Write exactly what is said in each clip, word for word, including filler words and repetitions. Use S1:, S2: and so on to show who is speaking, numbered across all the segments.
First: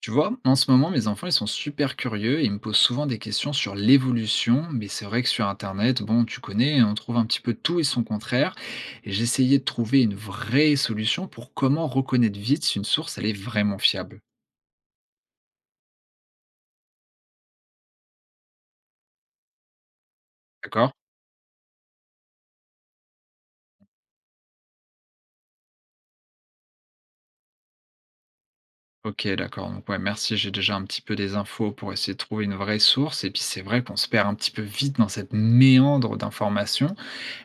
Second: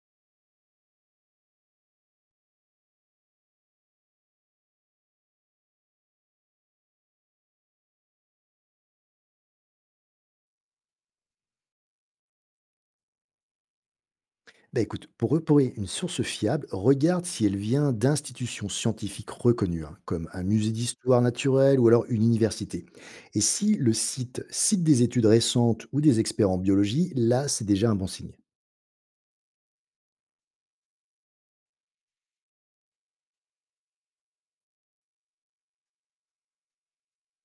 S1: Tu vois, en ce moment, mes enfants, ils sont super curieux et ils me posent souvent des questions sur l'évolution, mais c'est vrai que sur Internet, bon, tu connais, on trouve un petit peu tout et son contraire. Et j'essayais de trouver une vraie solution pour comment reconnaître vite si une source, elle est vraiment fiable.
S2: Bah écoute, pour repérer une source fiable, regarde si elle vient d'institutions scientifiques reconnues, hein, comme un musée
S1: D'accord?
S2: d'histoire naturelle ou alors une université. Et si le site cite des études récentes ou des experts en biologie, là, c'est déjà un bon signe.
S1: Ok, d'accord. Donc, ouais, merci, j'ai déjà un petit peu des infos pour essayer de trouver une vraie source. Et puis, c'est vrai qu'on se perd un petit peu vite dans cette méandre d'informations.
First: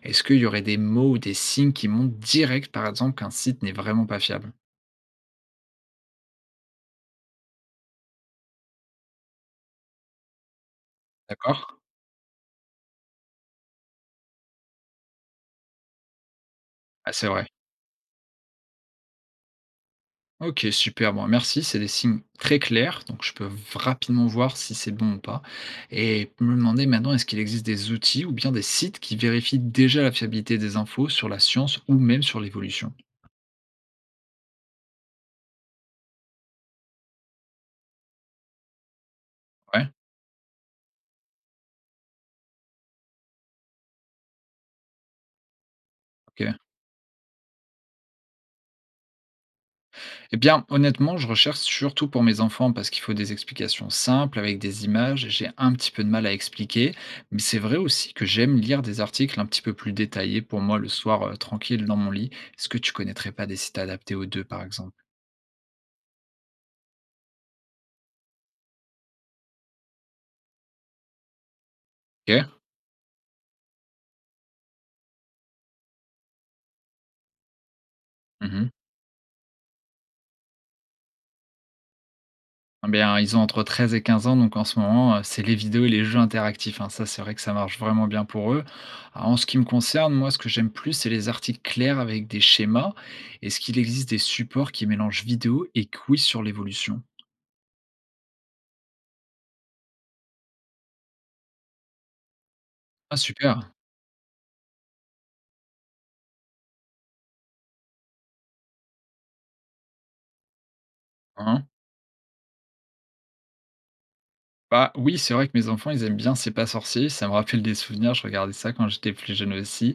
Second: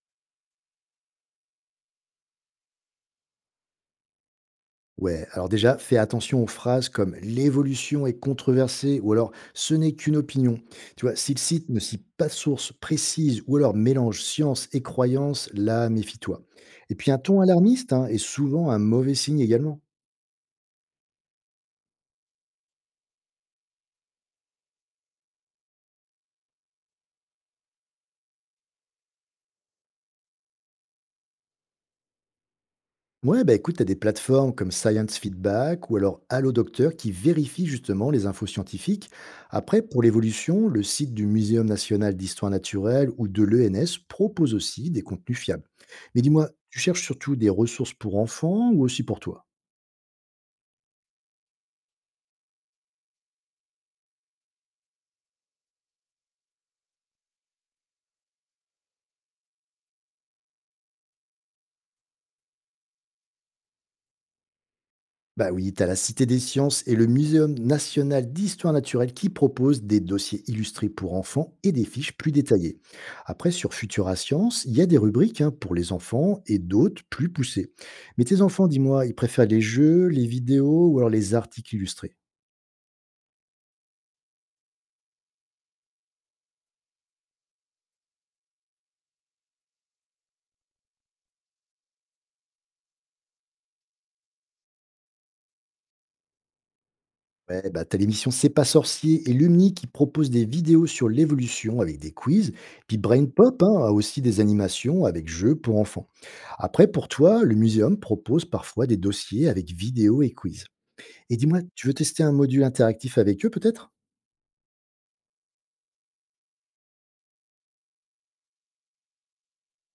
S1: Est-ce qu'il y aurait des mots ou des signes qui montrent direct, par exemple, qu'un site n'est vraiment pas fiable?
S2: Ouais, alors déjà, fais attention aux phrases comme l'évolution est controversée ou alors ce n'est qu'une opinion. Tu vois, si le site
S1: D'accord?
S2: ne cite pas de source précise ou alors mélange science et croyance, là, méfie-toi. Et puis
S1: Ah,
S2: un
S1: c'est
S2: ton
S1: vrai.
S2: alarmiste, hein, est souvent un mauvais signe également.
S1: OK, super, bon, merci, c'est des signes très clairs, donc je peux v rapidement voir si c'est bon ou pas et me demander maintenant, est-ce qu'il existe des outils ou bien des sites qui vérifient déjà la fiabilité des infos sur la science ou même sur l'évolution?
S2: Ouais, bah écoute, tu as des plateformes comme Science Feedback ou alors Allo Docteur qui vérifient justement les infos scientifiques. Après,
S1: Ouais,
S2: pour l'évolution, le site du Muséum national d'histoire naturelle ou de l'E N S propose aussi des contenus fiables. Mais dis-moi,
S1: OK.
S2: tu cherches surtout des ressources pour enfants ou aussi pour toi?
S1: Eh bien, honnêtement, je recherche surtout pour mes enfants parce qu'il faut des explications simples avec des images, j'ai un petit peu de mal à expliquer, mais c'est vrai aussi que j'aime lire des articles un petit peu plus détaillés pour moi le soir, heu, tranquille dans mon lit. Est-ce que tu connaîtrais pas des sites adaptés aux deux par exemple?
S2: Bah oui, t'as la Cité des Sciences et le Muséum national d'histoire naturelle qui proposent des dossiers illustrés pour enfants et des fiches plus
S1: OK.
S2: détaillées. Après, sur Futura Science, il y a des rubriques, hein, pour les enfants et d'autres plus poussées. Mais tes enfants,
S1: Mmh.
S2: dis-moi, ils préfèrent les jeux, les vidéos ou alors les articles illustrés?
S1: Ah bien, ils ont entre treize et quinze ans, donc en ce moment, heu, c'est les vidéos et les jeux interactifs, hein. Ça, c'est vrai que ça marche vraiment bien pour eux. Alors en ce qui me concerne, moi, ce que j'aime plus, c'est les articles clairs avec des schémas. Est-ce qu'il existe des supports qui mélangent vidéo et quiz sur l'évolution?
S2: Ouais, bah t'as l'émission C'est pas sorcier et l'U M N I qui propose des vidéos sur l'évolution avec des quiz. Puis
S1: Ah
S2: Brain Pop,
S1: super,
S2: hein, a aussi des animations avec jeux pour enfants. Après, pour toi, le muséum propose parfois des dossiers avec vidéos et quiz. Et dis-moi,
S1: hein.
S2: tu veux tester un module interactif avec eux peut-être?
S1: Bah, oui, c'est vrai que mes enfants, ils aiment bien C'est pas sorcier, ça me rappelle des souvenirs, je regardais ça quand j'étais plus jeune aussi.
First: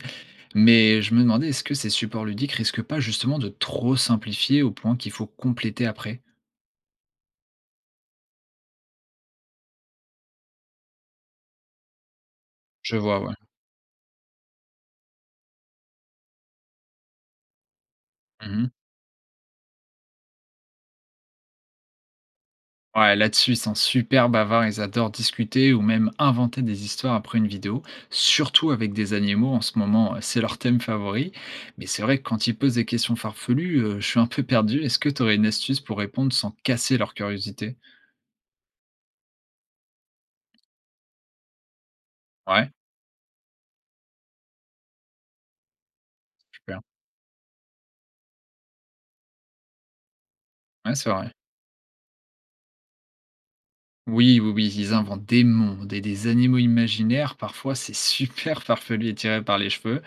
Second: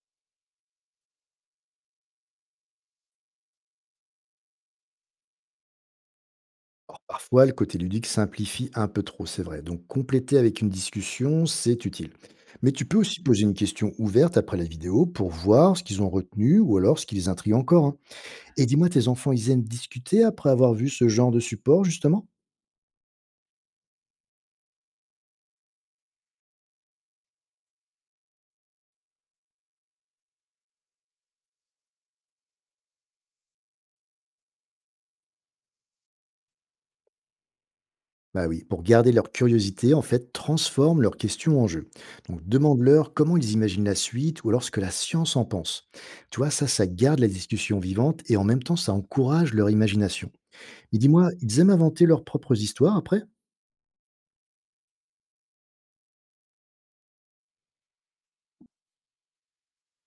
S1: Mais je me demandais, est-ce que ces supports ludiques risquent pas justement de trop simplifier au point qu'il faut compléter après?
S2: Par- Parfois, le côté ludique simplifie un peu trop, c'est vrai. Donc, compléter avec une discussion, c'est utile. Mais tu
S1: Je
S2: peux
S1: vois,
S2: aussi
S1: ouais.
S2: poser une question ouverte après la vidéo pour voir ce qu'ils ont retenu ou alors ce qui les intrigue encore, hein. Et
S1: Mmh.
S2: dis-moi, tes enfants, ils aiment discuter après avoir vu ce genre de support, justement?
S1: Ouais, là-dessus, ils sont super bavards, ils adorent discuter ou même inventer des histoires après une vidéo, surtout avec des animaux en ce moment, euh, c'est leur thème favori. Mais c'est vrai que quand ils posent des questions farfelues, euh, je suis un peu perdu. Est-ce que tu aurais une astuce pour répondre sans casser leur curiosité?
S2: Bah oui, pour garder leur curiosité, en fait, transforme leurs questions en jeu. Donc,
S1: Ouais,
S2: demande-leur comment ils imaginent la suite ou alors ce que la science en pense. Tu vois, ça,
S1: super.
S2: ça garde la discussion vivante et en même temps, ça encourage leur imagination.
S1: Ouais,
S2: Mais
S1: c'est
S2: dis-moi,
S1: vrai.
S2: ils aiment inventer leurs propres histoires après?
S1: Oui, oui, oui, ils inventent des mondes et des animaux imaginaires. Parfois, c'est super farfelu et tiré par les cheveux.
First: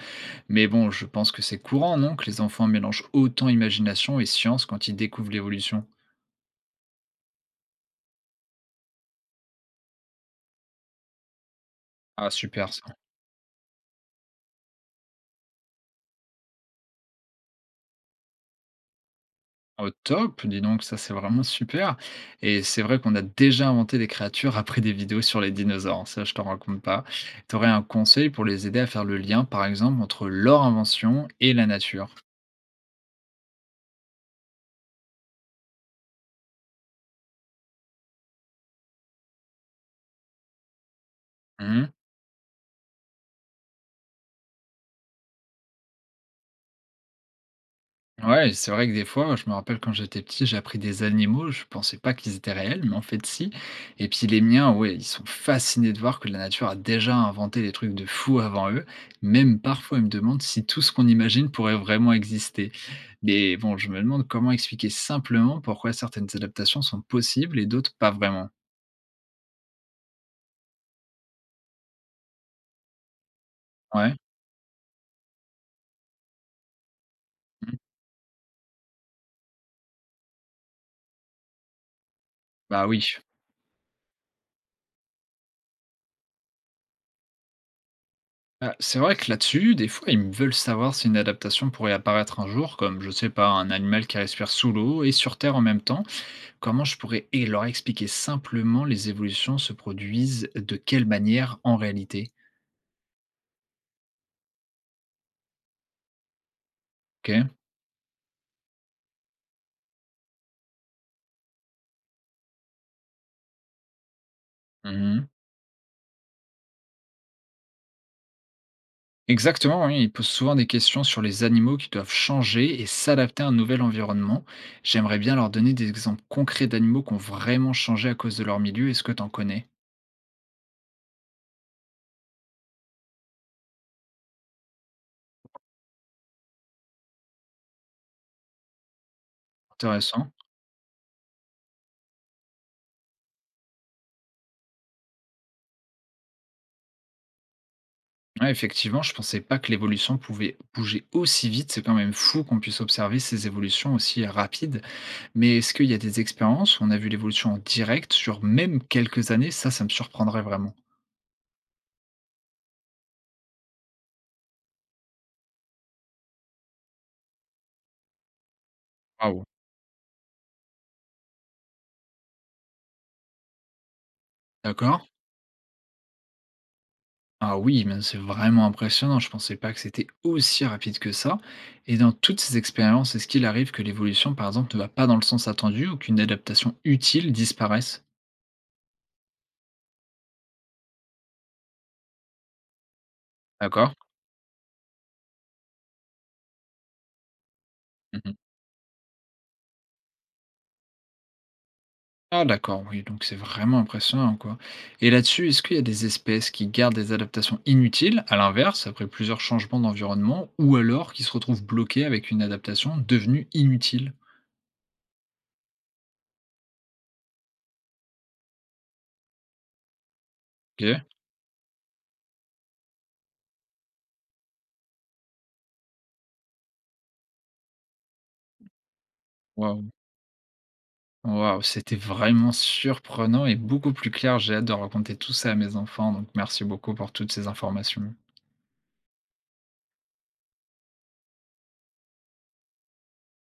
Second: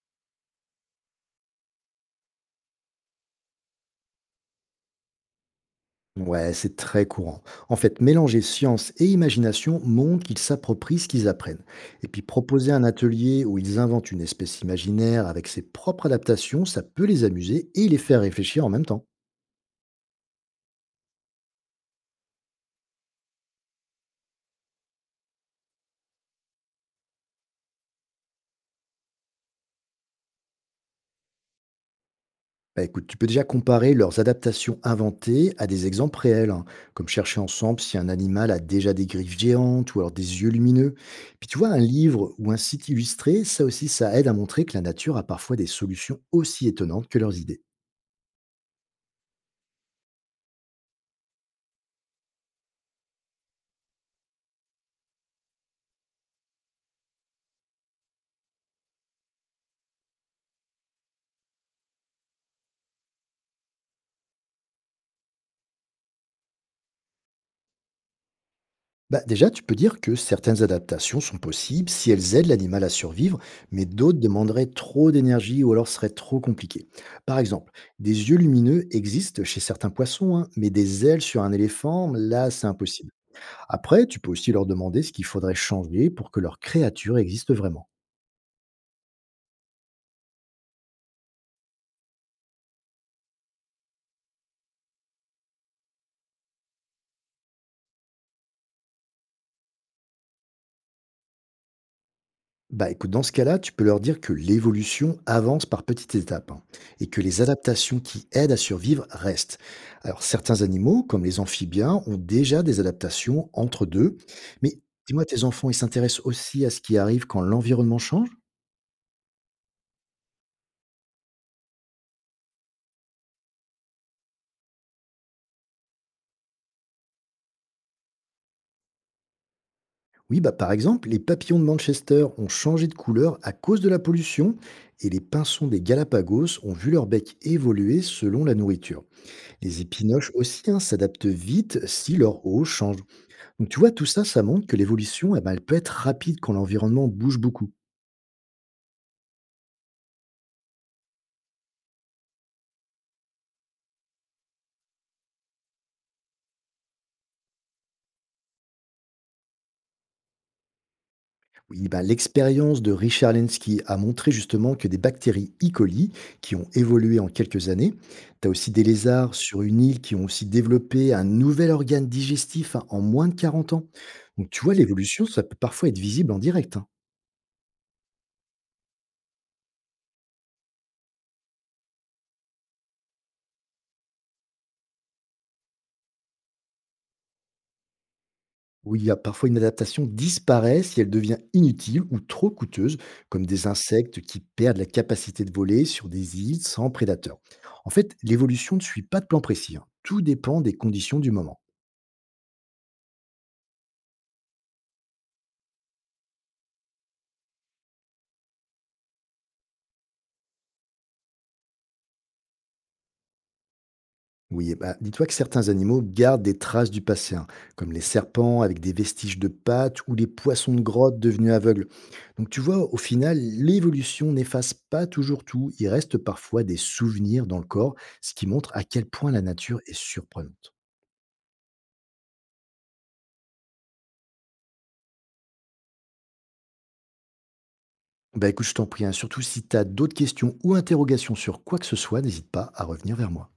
S1: Mais bon, je pense que c'est courant, non, que les enfants mélangent autant imagination et science quand ils découvrent l'évolution.
S2: Ouais, c'est très courant. En fait, mélanger science et imagination montre qu'ils s'approprient ce qu'ils apprennent. Et puis,
S1: Ah, super
S2: proposer
S1: ça.
S2: un atelier où ils inventent une espèce imaginaire avec ses propres adaptations, ça peut les amuser et les faire réfléchir en même temps.
S1: Au top, dis donc, ça c'est vraiment super et c'est vrai qu'on a déjà inventé des créatures après des vidéos sur les dinosaures, hein, ça je t'en raconte pas. Tu aurais un conseil pour les aider à faire le lien, par exemple, entre leur invention et la nature?
S2: Bah, écoute, tu peux déjà comparer leurs adaptations inventées à des exemples réels, hein, comme chercher ensemble si un animal a déjà des griffes géantes ou alors des yeux lumineux. Puis tu vois, un
S1: Mmh.
S2: livre ou un site illustré, ça aussi, ça aide à montrer que la nature a parfois des solutions aussi étonnantes que leurs idées.
S1: Ouais, c'est vrai que des fois, je me rappelle quand j'étais petit, j'ai appris des animaux, je pensais pas qu'ils étaient réels, mais en fait si. Et puis les miens, ouais, ils sont fascinés de voir que la nature a déjà inventé des trucs de fous avant eux. Même parfois, ils me demandent si tout ce qu'on imagine pourrait vraiment exister. Mais bon, je me demande comment expliquer simplement pourquoi certaines adaptations sont possibles et d'autres pas vraiment.
S2: Bah, déjà, tu peux dire que certaines adaptations sont possibles si elles aident l'animal à survivre, mais
S1: Ouais.
S2: d'autres demanderaient trop d'énergie ou alors seraient trop compliquées. Par exemple,
S1: Mhm.
S2: des yeux lumineux existent chez certains poissons, hein, mais des ailes sur un éléphant, là, c'est
S1: Bah oui.
S2: impossible. Après, tu peux aussi leur demander ce qu'il faudrait changer pour que leur créature existe vraiment.
S1: Bah, c'est vrai que là-dessus, des fois, ils me veulent savoir si une adaptation pourrait apparaître un jour, comme, je sais pas, un animal qui respire sous l'eau et sur Terre en même temps. Comment je pourrais et leur expliquer simplement les évolutions se produisent de quelle manière en réalité?
S2: Bah écoute, dans ce cas-là, tu peux leur dire que l'évolution avance par petites étapes, hein, et que les
S1: OK.
S2: adaptations qui aident à survivre restent. Alors certains animaux, comme les amphibiens, ont déjà des adaptations entre deux. Mais dis-moi,
S1: Mmh.
S2: tes enfants, ils s'intéressent aussi à ce qui arrive quand l'environnement change?
S1: Exactement, oui, ils posent souvent des questions sur les animaux qui doivent changer et s'adapter à un nouvel environnement. J'aimerais bien leur donner des exemples concrets d'animaux qui ont vraiment changé à cause de leur milieu. Est-ce que tu en connais?
S2: Oui, bah par exemple, les papillons de Manchester ont changé de couleur à cause de la pollution et les pinsons des Galapagos ont vu leur bec évoluer selon la nourriture. Les épinoches
S1: Intéressant.
S2: aussi, hein, s'adaptent vite si leur eau change. Donc tu vois, tout ça, ça montre que l'évolution, eh ben, elle peut être rapide quand l'environnement bouge beaucoup.
S1: Ouais, effectivement, je pensais pas que l'évolution pouvait bouger aussi vite. C'est quand même fou qu'on puisse observer ces évolutions aussi rapides. Mais est-ce qu'il y a des expériences où on a vu l'évolution en direct sur même quelques années? Ça, ça me surprendrait vraiment.
S2: Oui, ben, l'expérience de Richard Lenski a montré justement que des bactéries E. coli, qui ont évolué en quelques années, tu as aussi des lézards
S1: Waouh!
S2: sur une île qui ont aussi développé un nouvel organe digestif, hein, en moins de quarante ans. Donc tu vois,
S1: D'accord?
S2: l'évolution, ça peut parfois être visible en direct, hein.
S1: Ah oui, mais c'est vraiment impressionnant. Je pensais pas que c'était aussi rapide que ça. Et dans toutes ces expériences, est-ce qu'il arrive que l'évolution, par exemple, ne va pas dans le sens attendu ou qu'une adaptation utile disparaisse?
S2: Oui, il y a parfois une adaptation disparaît si elle devient inutile ou trop coûteuse, comme des
S1: D'accord?
S2: insectes qui perdent la capacité de voler sur des îles sans prédateurs. En fait,
S1: Mmh.
S2: l'évolution ne suit pas de plan précis, hein. Tout dépend des conditions du moment.
S1: Ah d'accord, oui, donc c'est vraiment impressionnant, quoi. Et là-dessus, est-ce qu'il y a des espèces qui gardent des adaptations inutiles, à l'inverse, après plusieurs changements d'environnement, ou alors qui se retrouvent bloquées avec une adaptation devenue inutile?
S2: Oui, eh ben, dis-toi que certains animaux gardent des traces du passé, hein, comme les serpents avec des vestiges de pattes ou les poissons de
S1: Ok,
S2: grotte devenus aveugles. Donc tu vois, au final, l'évolution n'efface pas toujours tout. Il reste parfois des souvenirs dans le corps, ce qui montre à quel point la nature
S1: waouh,
S2: est surprenante.
S1: waouh, c'était vraiment surprenant et beaucoup plus clair. J'ai hâte de raconter tout ça à mes enfants, donc merci beaucoup pour toutes ces informations.
S2: Bah écoute, je t'en prie, hein. Surtout si tu as d'autres questions ou interrogations sur quoi que ce soit, n'hésite pas à revenir vers moi.